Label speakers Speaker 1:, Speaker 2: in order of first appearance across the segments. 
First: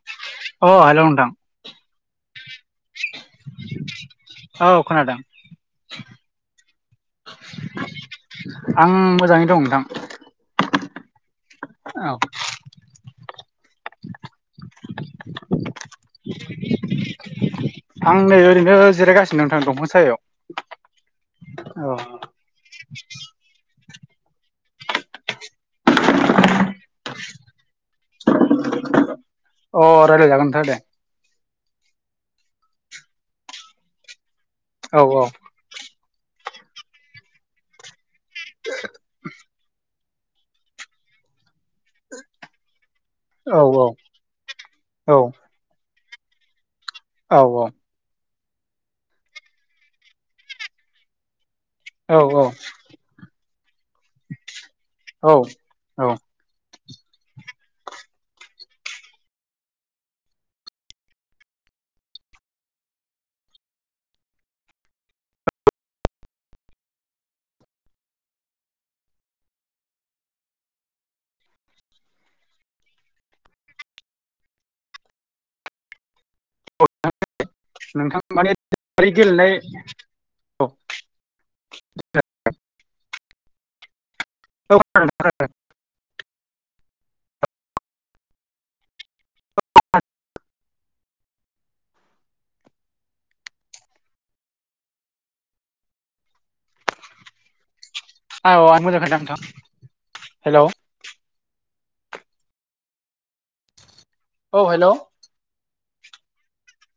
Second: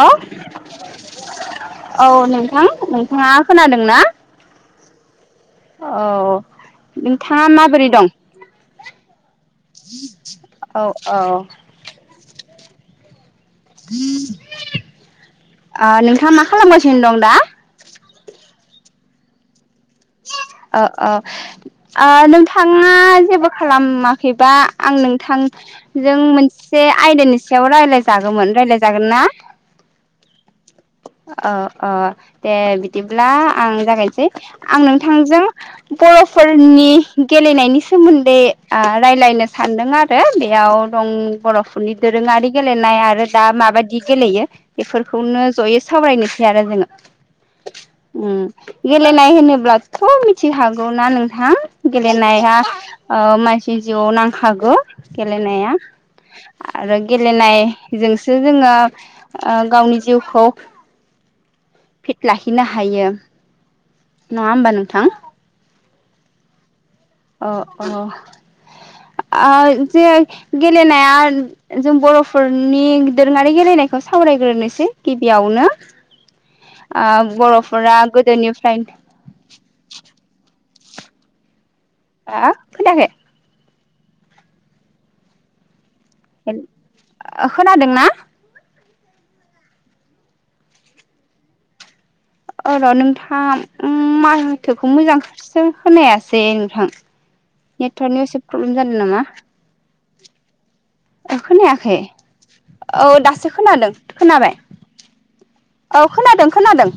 Speaker 1: औ
Speaker 2: अ हेल' नोंथां
Speaker 1: औ नोंथां नोंथाङा खोनादों ना?
Speaker 2: औ खोनादों
Speaker 1: अ नोंथाङा माबोरै दं?
Speaker 2: आं मोजाङै दं नोंथां।
Speaker 1: औ औ।
Speaker 2: औ।
Speaker 1: ओ नोंथाङा मा खालामगासिनो दं दा?
Speaker 2: आं नै ओरैनो जिरायगासिनो नोंथां दंफां सायाव।
Speaker 1: औ औ नोंथाङा जेबो खालामाखैबा आं नोंथां जों मोन से आयदानि सायाव रायज्लाय जागौमोन रायज्लायजागोन ना?
Speaker 2: औ अ रायज्लायजागोन नोंथां दे
Speaker 1: औ औ दे बिदिब्ला आं जागायनोसै आं
Speaker 2: औ
Speaker 1: नोंथांजों बर'फोरनि गेलेनायनि सोमोन्दै ओ रायज्लायनो सानदों आरो। बेयाव दं बर'फोरनि दोरोङारि गेलेनाय आरो दा
Speaker 2: औ
Speaker 1: माबायदि गेलेयो
Speaker 2: औ
Speaker 1: बेफोरखौनो जयै सावरायनोसै आरो जोङो
Speaker 2: औ औ।
Speaker 1: उम गेलेनाय होनोब्लाथ' मिथि हागौना नोंथां?
Speaker 2: औ
Speaker 1: गेलेनाया मानसि जिउआव नांखागौ
Speaker 2: औ
Speaker 1: गेलेनाया।
Speaker 2: औ
Speaker 1: आरो गेलेनायजोंसो जोङो गावनि जिउखौ फिट लाखिनो हायो। नङा होमबा नोंथां। अ अ जे गेलेनाया जों बर'फोरनि दोरोङारि गेलेनायखौ सावरायग्रोनोसै गिबियावनो। बर'फोरा
Speaker 2: नोंथां माने
Speaker 1: गोदोनिफ्रायनो
Speaker 2: गेलेनाय औ
Speaker 1: हा खोनायाखै
Speaker 2: औ [inaudible]
Speaker 1: ओ खोनादों ना?
Speaker 2: [inaudible]
Speaker 1: ओ र' नोंथां माहाथोखौ मोजां सो खोनायासै नोंथां नेटवर्कनियाव एसे प्रब्लेम जादों नामा?
Speaker 2: हेलौ
Speaker 1: खोनायाखै औ दासो खोनादों खोनाबाय।
Speaker 2: हेल' औ
Speaker 1: औ खोनादों खोनादों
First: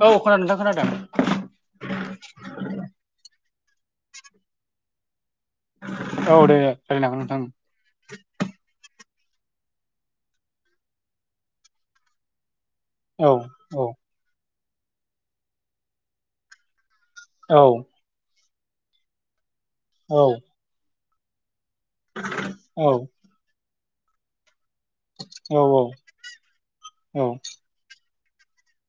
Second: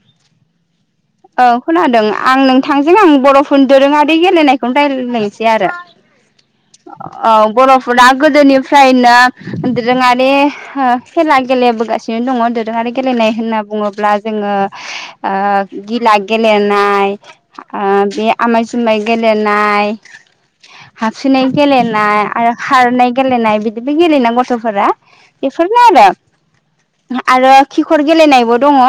Speaker 2: औ खोन नोंथां खोनादों।
Speaker 1: औ खोनादों आं नोंथांजों आं बर'फोर दोरोङारि गेलेनायखौनो रायलाय आरो
Speaker 2: औ दे दे रायलायनो हागोन
Speaker 1: औ
Speaker 2: नोंथां
Speaker 1: बर' फुरा गोदोनिफ्रायनो दोरोङारि हो खेला गेलेबोगासिनो दङ दोरोङारि गेलेनाय
Speaker 2: औ
Speaker 1: होनना
Speaker 2: औ
Speaker 1: बुङोब्ला जोङो ओ गिला गेलेनाय
Speaker 2: औ
Speaker 1: आ बे आमाय जुमाइ गेलेनाय
Speaker 2: औ।
Speaker 1: हाबसिनाय गेलेनाय आरो
Speaker 2: औ
Speaker 1: खारनाय गेलेनाय बिदिबो गेलेेना गथ'फोरा
Speaker 2: औ
Speaker 1: बेफोरनो आरो
Speaker 2: औ
Speaker 1: आरो खिखर गेलेनायबो दङ।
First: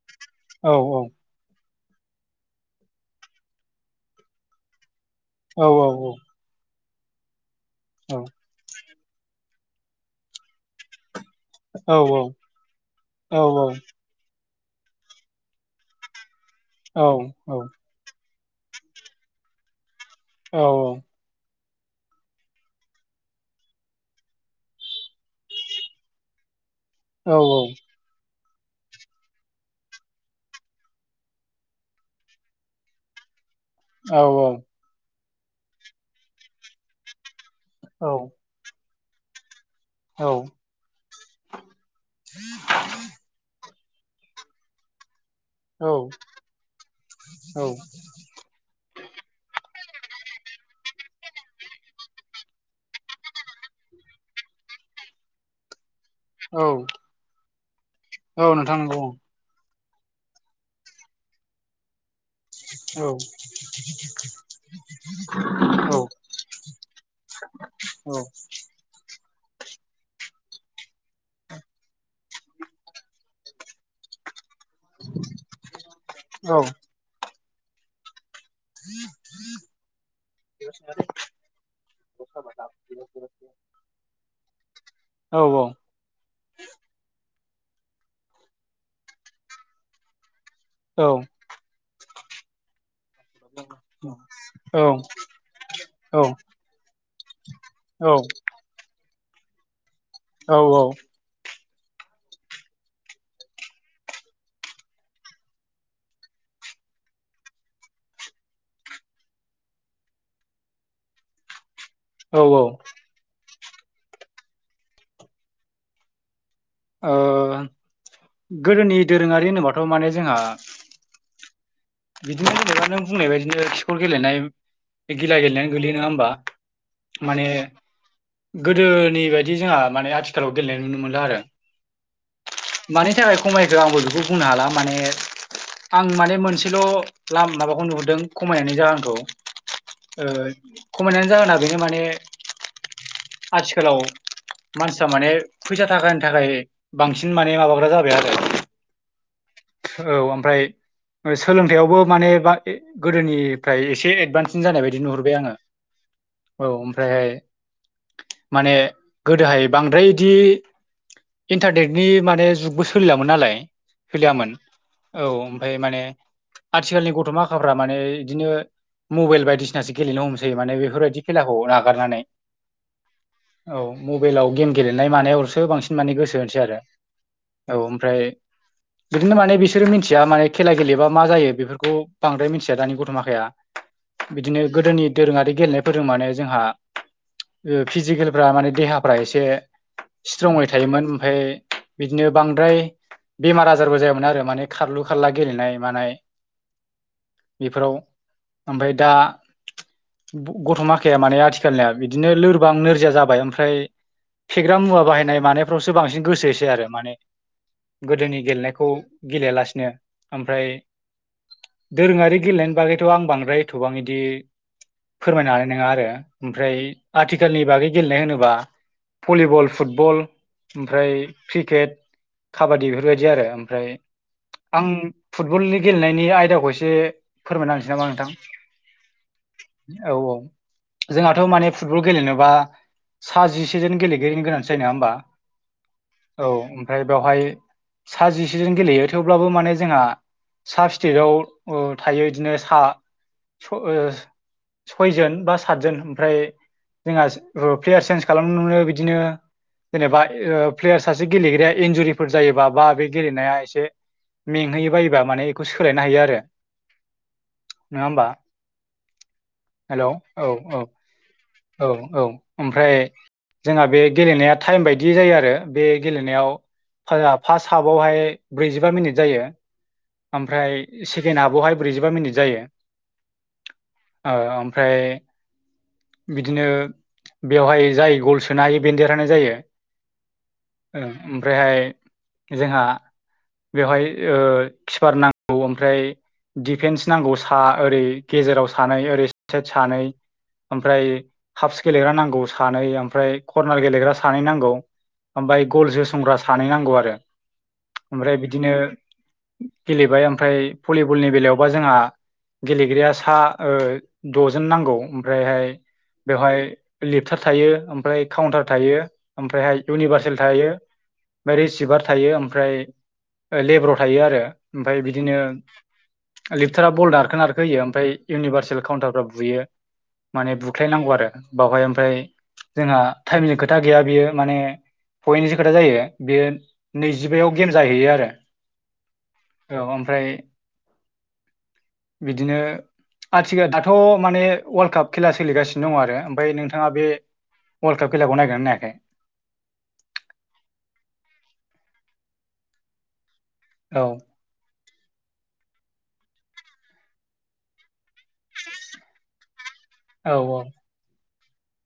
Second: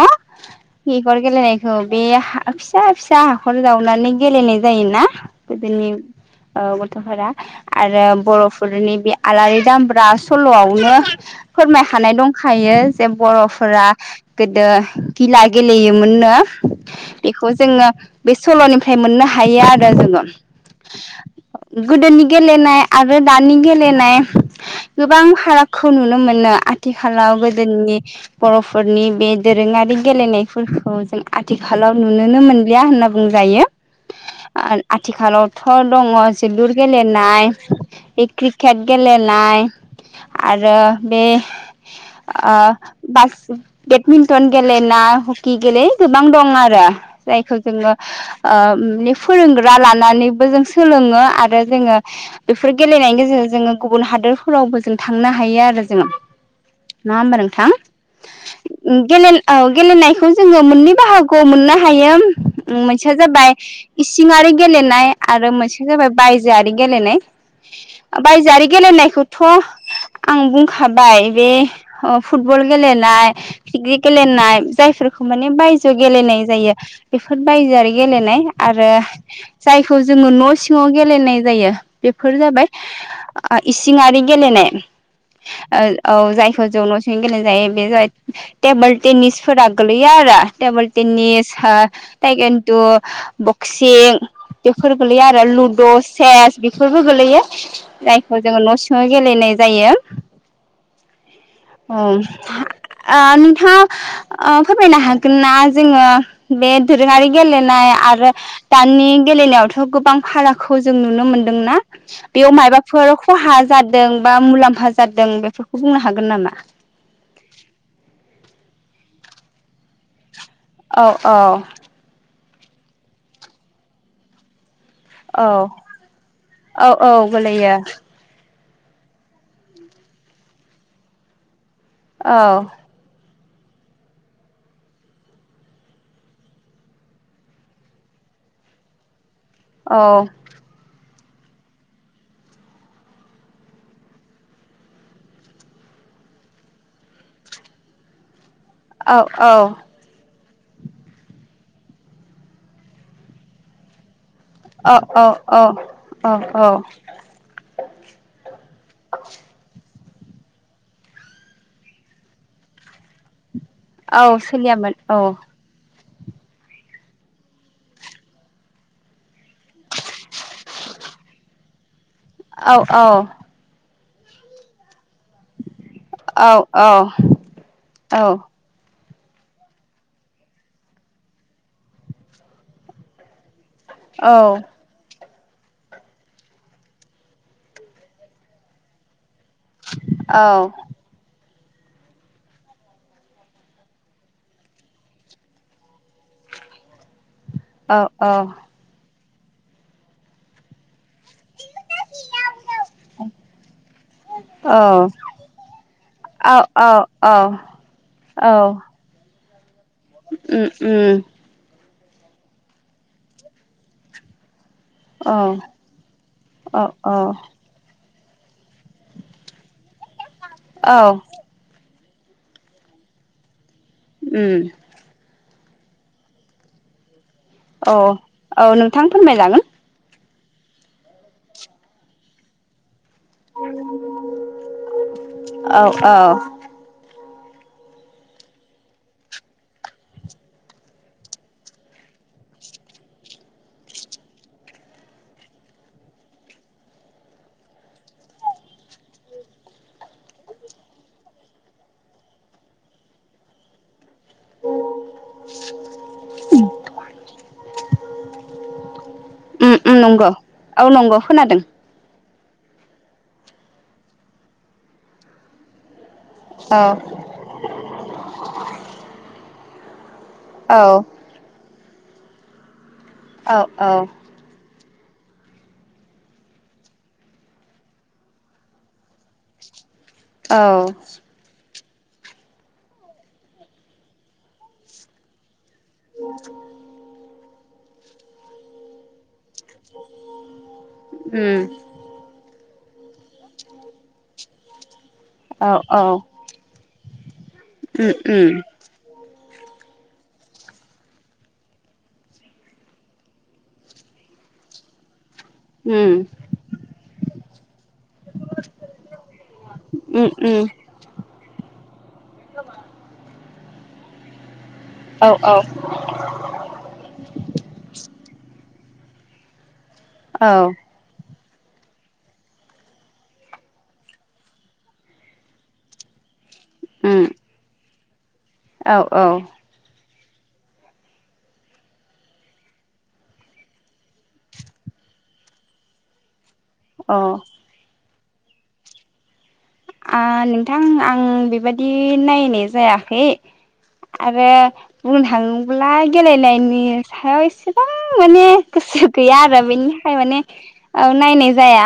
Speaker 2: औ
Speaker 1: खिखर गेलेनाय खौ बे हा फिसा फिसा हाखर जावनानै गेलेनाय जायोना
Speaker 2: औ
Speaker 1: गोदोनि औ गथ'फोरा आरो बर'फोरनि बे आलारि दामब्रा सल्ल'वावनो फोरमाय हानाय दंखायो जे बर'फोरा गोदो गिला गेलेयोमोननो बेखौ
Speaker 2: औ औ
Speaker 1: जोङो बे सल'निफ्राय मोननो हायो आरो जोङो
Speaker 2: औ औ
Speaker 1: गोदोनि गेलेनाय आरो दानि गेलेनाय गोबां फारागखौ नुनो मोनो आ
Speaker 2: औ
Speaker 1: थिखालाव गोदोनि बर'फोरनि बे दोरोङारि गेलेनायफोरखौ जों आथिखालाव नुनोनो मोनलिया होनना बुंजायो।
Speaker 2: औ औ
Speaker 1: आथिखालावथ' दङ जोलुर गेलेनाय
Speaker 2: औ
Speaker 1: बे ख्रि खेट गेलेनाय
Speaker 2: औ
Speaker 1: आरो बे ओ बास बेडमिन्टन गेलेनाय हकि
Speaker 2: औ
Speaker 1: गेले गोबां दं आरो जायखौ
Speaker 2: औ
Speaker 1: जोङो ओ माने फोरोंग्रा लानानैबो जों सोलोङो आरो जोङो बेफोर गेलेनायनि गेजेरजों जोङो गुबुन हादोरफोरावबो जों थांनो हायो आरो जोङो
Speaker 2: औ
Speaker 1: नङा होमबा नोंथां औ
Speaker 2: औ नोंथां नंगौ
Speaker 1: गेलेनायखौ जोङो मोननै गौ मोननो हायो
Speaker 2: औ
Speaker 1: मोनसेया जाबाय इसिङारि गेलेनाय आरो मोनसेया
Speaker 2: औ औ
Speaker 1: जाबाय बायजोआरि गेलेनाय।
Speaker 2: औ
Speaker 1: बायजोआरि गेलेनायखौथ' आं बुंखाबाय बे अ फुटबल गेलेनाय क्रिक गेलेनाय जायफोरखौ माने बायजोआव गेलेनाय
Speaker 2: औ
Speaker 1: जायो। बेफोर बायजोआरि गेलेनाय आरो जायखौ जोङो न' सिङाव गेलेनाय जायो बेफोर जाबाय ओ इसिआरि गेलेनाय
Speaker 2: औ औ
Speaker 1: औ जायखौ जों न'सिङाव गेलेनाय जायो बे जाबाय टेबोल टेनिसफोरा गोलैयो आरो टेबोल टनिस हो थाय खन्थु बक्सिं बेफोर गोलैयो आरो लुड' चेस बेफोरबो गोलैयो।
Speaker 2: औ।
Speaker 1: जायखौ जोङो न' सिङाव गेलेनाय जायो।
Speaker 2: औ औ।
Speaker 1: अ आ नोंथाङा आ फोरमायनो हा ना जोङो बे दोरोङारि गेलेनाय आरो। दानि गेलेनायावथ' गोबां फारागखौ जों नुनो मोनदोंना बेयाव
Speaker 2: औ औ
Speaker 1: मायबाफोर खहा जादों बा मुलाम्फा जादों बेफोरखौ बुंनो हागोन नामा?
Speaker 2: ओ गोदोनि दोरोङारि होनोबाथ' माने जोंहा
Speaker 1: औ औ।
Speaker 2: बिदिनो जेनेबा नों बुंनाय बायदिनो खिखर गेलेनाय बे गिला
Speaker 1: औ
Speaker 2: गेलेनायानो गोलैयो नङा होमबा
Speaker 1: औ औ
Speaker 2: माने
Speaker 1: गोलैयो
Speaker 2: गोदोनि बायदि जोंहा माने आथिखालाव गेलेनाय नुनो मोनला आरो।
Speaker 1: औ।
Speaker 2: मानि थाखाय खमायखो आंबो बेखौ बुंनो हाला माने आं माने मोनसेल' लाम माबाखौ नुहुरदों खमायनायनि जाहोनखौ
Speaker 1: औ
Speaker 2: ओ खमायनायनि जाहोना बेनो माने आथिखालाव मानसिया माने फैसा थाखा थाखाय बांसिन माने माबाग्रा जाबाय आरो।
Speaker 1: औ औ।
Speaker 2: औ ओमफ्राय ओ सोलोंथाइयावबो माने बा गोदोनिफ्राय एसे एडभान्स सिन जानाय
Speaker 1: औ
Speaker 2: बायदि नुहरबाय आङो
Speaker 1: औ
Speaker 2: औ ओमफ्रायहाय माने गोदोहाय बांद्राय इदि इन्टारनेटनि माने जुगबो सोलिलामोन नालाय सोलियामोन औ। ओमफाय माने आथिखालनि गथ' माखाफ्रा माने इदिनो मबेल बायदिसिनासो गेलेनो हमसै माने बेफोर बायदि खेलाखौ नागारनानै।
Speaker 1: औ औ।
Speaker 2: औ मबेलाव गेम गेलेनाय मानायावसो बांसिन माने गो
Speaker 1: औ औ औ।
Speaker 2: बिदिनो माने बिसोरो मिथिया माने खेला गेलेबा मा जायो बेफोरखौ बांद्राय मिथिया दानि गथ' माखाया। बिदिनो गोदोनि दोरोङारि गेलेनायफोरजों माने जोंहा ओ फिजिकेलफ्रा माने देहाफ्रा एसे
Speaker 1: औ
Speaker 2: स्ट्रंङै थायोमोन ओमफाय बिदिनो बांद्राय बेमार आजारबो जायामोन आरो माने खारलु खारला गेलेनाय मानाय बेफोराव ओमफ्राय दा गथ' माखाया माने आथिखालनिया बिदिनो लोरबां नोरजिया जाबाय ओमफ्राय फेग्रा मुवा बाहायनाय मानाय फ्रावसो बांसिन गोसोसै आरो
Speaker 1: औ
Speaker 2: माने गोदोनि
Speaker 1: औ
Speaker 2: गेलेनायखौ गेलेयालासिनो।
Speaker 1: उम
Speaker 2: ओमफ्राय
Speaker 1: उम
Speaker 2: दोरोङारि गेलेनायनि बागैथ' आं बांद्राय एथबां इदि फोरमायनो हानाय
Speaker 1: औ
Speaker 2: नोङा आरो ओमफ्राय
Speaker 1: औ औ
Speaker 2: आथिखालनि बागै गेलेनाय होनोब्ला भलिबल फुटबल
Speaker 1: औ
Speaker 2: ओमफ्राय क्रिकेट काबादि बेफोर बायदि आरो ओमफ्राय
Speaker 1: उम।
Speaker 2: आं फुटबलनि गेलेनायनि आयदाखौ एसे फोरमायना होनोसै
Speaker 1: औ
Speaker 2: नामा नोंथां
Speaker 1: औ नोंथां फोरमाय जागोन।
Speaker 2: औ औ जोंहाथ' माने फुटबल गेलेनोबा सा जिसेजोन गेलेगिरिनि गोनांथि जायो नोङा होमबा?
Speaker 1: औ औ।
Speaker 2: ओमफ्राय बेवहाय सा जिसेजोन गेलेयो थेवब्लाबो माने जोंहा साबस्टेटआव ओ थायो बिदिनो सा स' ओ सयजोन बा सातजोन ओमफ्राय जोंहा रु प्लेयार सेन्ज खालामनो मोनो बिदिनो जेनेबा प्लेयार सासे गेलेग्राया इन्जुरिफोर जायोबा बा बे गेलेनाया एसे मेंहोयो बायोबा माने बेखौ सोलायनो हायो आरो। नङा होमबा?
Speaker 1: नंगौ औ नंगौ खोनादों।
Speaker 2: औ औ ओमफ्राय जोंहा बे गेलेनाया टाइम बायदि जायो आरो। बे गेलेनायाव
Speaker 1: औ
Speaker 2: फा-फार्स्ट हाफआवहाय ब्रैजिबा मिनिट जायो।
Speaker 1: औ
Speaker 2: ओमफ्राय सेकेण्ड हाफआवहाय ब्रैजिबा मिनिट जायो।
Speaker 1: औ औ।
Speaker 2: औ औ ओमफ्राय बिदिनो बेवहाय जाय गल सोनो हायो बेदेरहानाय जायो।
Speaker 1: औ
Speaker 2: ओमफ्रायहाय जोंहा बेवहाय खिपारना औ ओमफ्राय दिफेन्स नांगौ सा ओरै गेजेराव सानै ओरै सानै ओमफ्राय
Speaker 1: उम
Speaker 2: हफ सिखोन गेलेग्रा नांगौ सानै ओमफ्राय कर्नार गेलेग्रा सानै नांगौ। ओमफ्राय
Speaker 1: औ औ
Speaker 2: गलजोसनग्रा सानै नांगौ आरो
Speaker 1: उम
Speaker 2: ओमफ्राय बिदिनो
Speaker 1: उम
Speaker 2: गेलेबाय ओमफ्राय भलिबलनि बेलायावबा जोंहा गेलेग्राया सा द'जोन नांगौ ओमफ्रायहाय
Speaker 1: [inaudible]
Speaker 2: बेवहाय लेपटार थायो ओमफ्राय काउन्टार थायो। ओमफ्रायहाय
Speaker 1: उम
Speaker 2: इउनिभार्सेल थायो।
Speaker 1: उम
Speaker 2: ओमफ्राय रिसिभार थायो ओमफ्राय लेब्र' थायो आरो, ओमफफ्राय
Speaker 1: औ
Speaker 2: बिदिनो लिपटारा बल नारखोनारख होयो ओमफ्राय इउनिभार्सेल काउन्टारफ्रा बुयो
Speaker 1: औ
Speaker 2: माने बुख्लायनांगौ आरो बावहाय ओमफ्राय जोंहा टाइमनि खोथा गैया बियो। माने पयेनिस खोथा जायो बेयो
Speaker 1: उम
Speaker 2: नैजिबयाव गेम जाहैयो आरो।
Speaker 1: औ औ।
Speaker 2: औ ओमफ्राय बिदिनो आथिखाल दाथ' माने वर्ल्ड काप खेला सोलिगासिनो दङ आरो ओमफ्राय नोंथ नोंथाङा बे
Speaker 1: औ
Speaker 2: वर्ल्ड काप खेलाखौ नायगिरनानै नायाखै?
Speaker 1: नोंथां आं बेबायादि नायनाय जायाखै
Speaker 2: औ।
Speaker 1: आरो बुंनो थाङोब्ला गेलेनायनि सायाव एसे गोबां माने गोसो गैया आरो बेनिखाय
Speaker 2: औ
Speaker 1: माने नायनाय जाया।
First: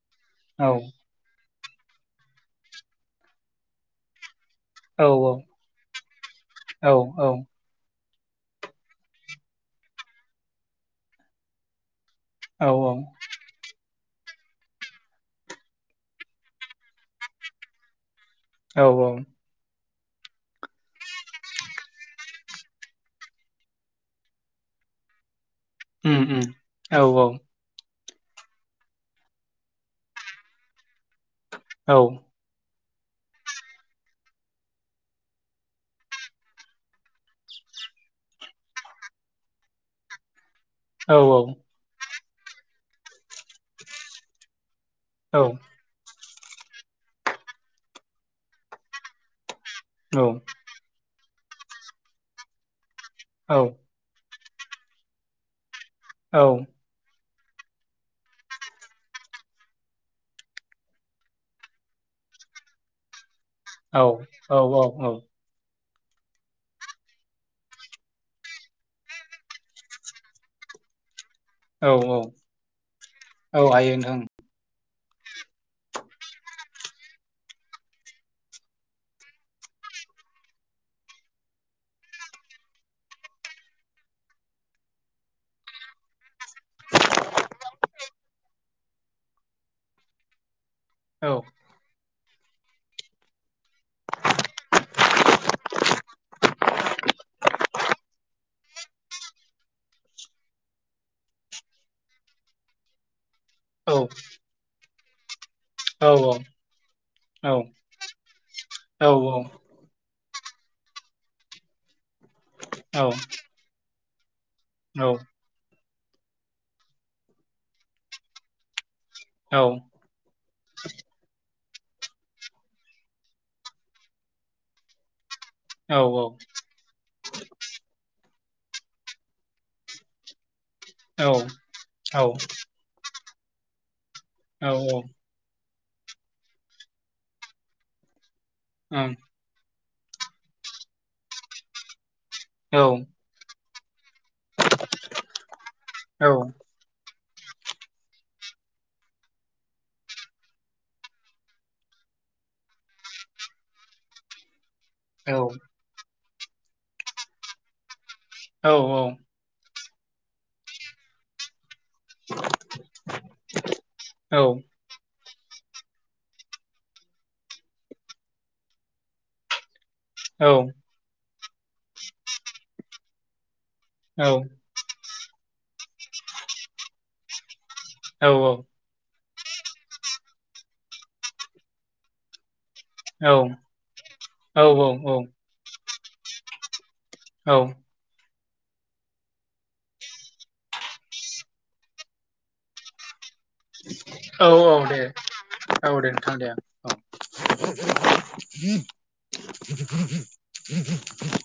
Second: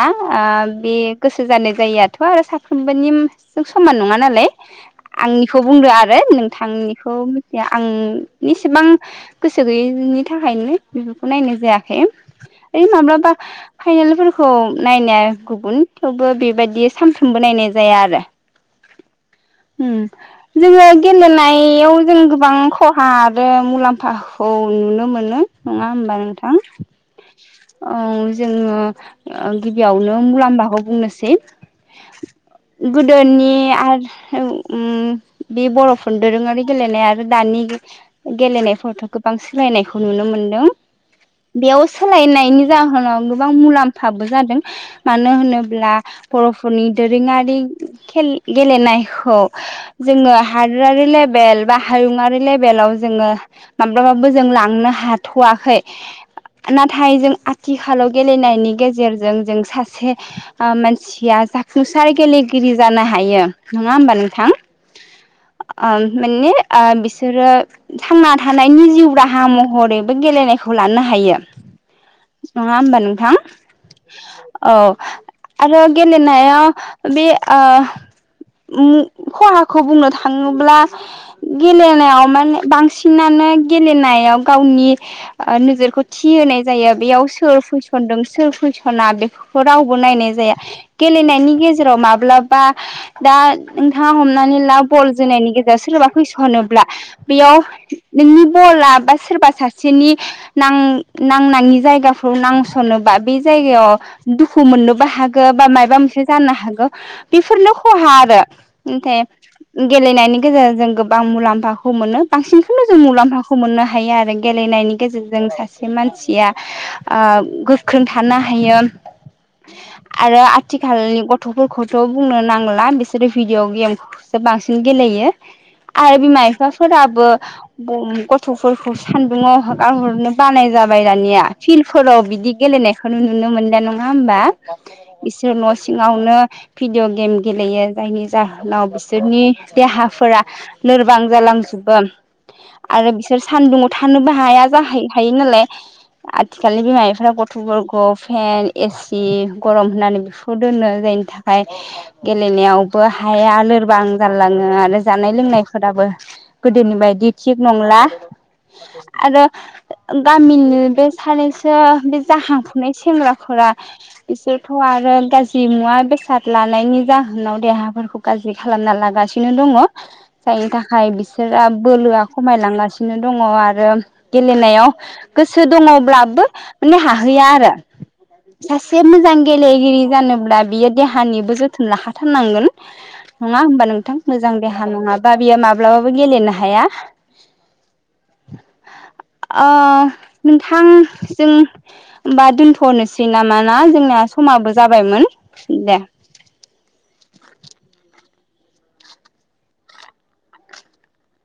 Speaker 2: औ
Speaker 1: बे गोसो जानाय जायआथ' आरो साफ्रोमबोनि समान नङा नालाय।
Speaker 2: औ
Speaker 1: आंनिखौ बुंदो आरो
Speaker 2: औ
Speaker 1: नोंथांनिखौ मिथिया। आं एसेबां गोसो गैयैनि थाखायनो बेफोरखौ नायनाय जायाखै।
Speaker 2: औ
Speaker 1: ओ
Speaker 2: औ
Speaker 1: माब्लाबा फाइनेलफोरखौ नायनाया गुबुन थेवबो बेबायदि सामफ्र सोंबो नायनाय जाया आरो।
Speaker 2: औ औ।
Speaker 1: उम। जोङो गेलेनायाव जों गोबां खहा आरो मुलाम्फाखौ नुनो मोनो। नङा होमबा
Speaker 2: उम उम
Speaker 1: नोंथां?
Speaker 2: औ
Speaker 1: औ जोङो गिबियावनो मुलाम्फाखौ बुंनोसै
Speaker 2: औ।
Speaker 1: गोदोनि आरो बे बर'फोर दोरोङारि गेलेनाया आरो दानि गेलेनायफोरावथ' गोबां सोलायनायखौ नुनो मोनदों।
Speaker 2: औ औ।
Speaker 1: बेयाव सोलायनायनि जाहोनाव गोबां मुलाम्फाबो जादों मानो
Speaker 2: औ
Speaker 1: होनोब्ला बर' नि दोरोङारि गेलेनायखौ जोङो लेभेल बा हायुंङारि लेभेलाव जोङो
Speaker 2: औ
Speaker 1: [unintelligible] जों लांनो हाथ'वाखै।
Speaker 2: औ।
Speaker 1: नाथाय जों आथिखालाव गेलेनायनि गेजेरजों जों सासे मानसिया जाफुंसार गेलेगिरि जानो हायो नङा होमबा नोंथां?
Speaker 2: औ
Speaker 1: अ माने बिसरो थांना थानायनि जिउ राहा महरैबो गेलेनायखौ लानो हायो।
Speaker 2: औ
Speaker 1: नङा होमबा नोंथां
Speaker 2: औ हायो नोंथां
Speaker 1: औ आरो गेलेनो होनाव बे खहाखौ बुंनो थाङोब्ला गेलेनायाव माने बांसिनानो गेलेनायाव गावनि नोजोरखौ थि होनाय जायो बेयाव सोर फैसनदों सोर फैसना बेफोर [unintelligible] रावबो नायनाय जाया।
Speaker 2: औ
Speaker 1: गेलेनायनि गेजेराव माब्लाबा दा नोंथाङा हमनानै ला बल जोनायनि गेजेराव सोरबा फैसनोब्ला बेयाव नोंनि बला बा सोरबा सासेनि नां- नांनाङि जायगाफोराव नांसनोबा बे
Speaker 2: औ
Speaker 1: जायगायाव दुखु मोननोबो हागो बा [unintelligible] माबख
Speaker 2: औ
Speaker 1: मोनसे जानो हागौ
Speaker 2: औ
Speaker 1: बेफोरनो खहा आरो
Speaker 2: औ
Speaker 1: ओमफ्राय गेलेनायनि गेजेरजों जों गोबां मुलाम्फाखौ मोनो। बांसिनखौनो जों
Speaker 2: औ
Speaker 1: मुलाम्फाखौ मोननो हायो आरो। गेलेनायनि गेजेरजों सासे मानसिया ओ गोख्रों थानो हायो।
Speaker 2: औ।
Speaker 1: आरो आथिखालनि गथ'फोरखौथ' बुंनो नांला बिसोरो भिडिअ' गेमखौसो बांसिन गेलेयो। आरो बिमा- बिफाफोराबो गथ'फोरखौ सान्दुङाव हगारहरनो बानाय जाबाय दानिया। फिल्डफोराव बिदि गेलेनायखौनो नुनो मोनला नङा होमबा?
Speaker 2: औ -औ।
Speaker 1: बिसोर न' सिङावनो भिडिअ' गेम गेलेयो। जायनि जाहोनाव बिसोरनि देहाफोरा लोरबां जालांजोबो आरो [unintelligible] बिसोर सान्दुुंआव थानोबो हाया जाहै हायो नालाय
Speaker 2: औ
Speaker 1: [unintelligible] आथिखालनि बिमा -बिफ्रा गथ'फोरखौ फेन, एसि गरम होननानै बिखौ दोननो जायनि थाखाय गेलेनायावबो हाया लोरबां जाारलाङो आरो जानाय-
Speaker 2: औ औ
Speaker 1: लोंनायफोराबो गोदोनि बायदि थिग नंला।
Speaker 2: औ औ।
Speaker 1: आरो गामिनि बे सानैसो बे जाहांफुनाय सेंग्राफोरा
Speaker 2: औ
Speaker 1: बिसोरखौ आरो गाज्रि मुवा बेसाद लानायनि जाहोनाव देहाफोरखौ गाज्रि खालामना लागासिनो दङ। जायनि थाखाय बिसोरो बोलोआ खमायलांगासिनो दङ आरो
Speaker 2: औ
Speaker 1: गेलेनायाव गोसो दङब्लाबो माने हाहैया आरो।
Speaker 2: औ औ।
Speaker 1: सासे मोजां गेलेगिरि जानोब्ला बियो देहानिबो जोथोन लाखाथारनांगोन। नङा
Speaker 2: औ
Speaker 1: होमबा नोंथां? मोजां देहा नङाबा बियो माब्लाबाबो गेलेनो हाया।
Speaker 2: औ।
Speaker 1: ओ नोंथां जों होनबा दोनथ' [unintelligible] नामा ना जोंनाया
Speaker 2: औ
Speaker 1: समाबो
Speaker 2: औ दे
Speaker 1: जाबायमोन
Speaker 2: औ दे नोंथां दे औ। [unintelligible]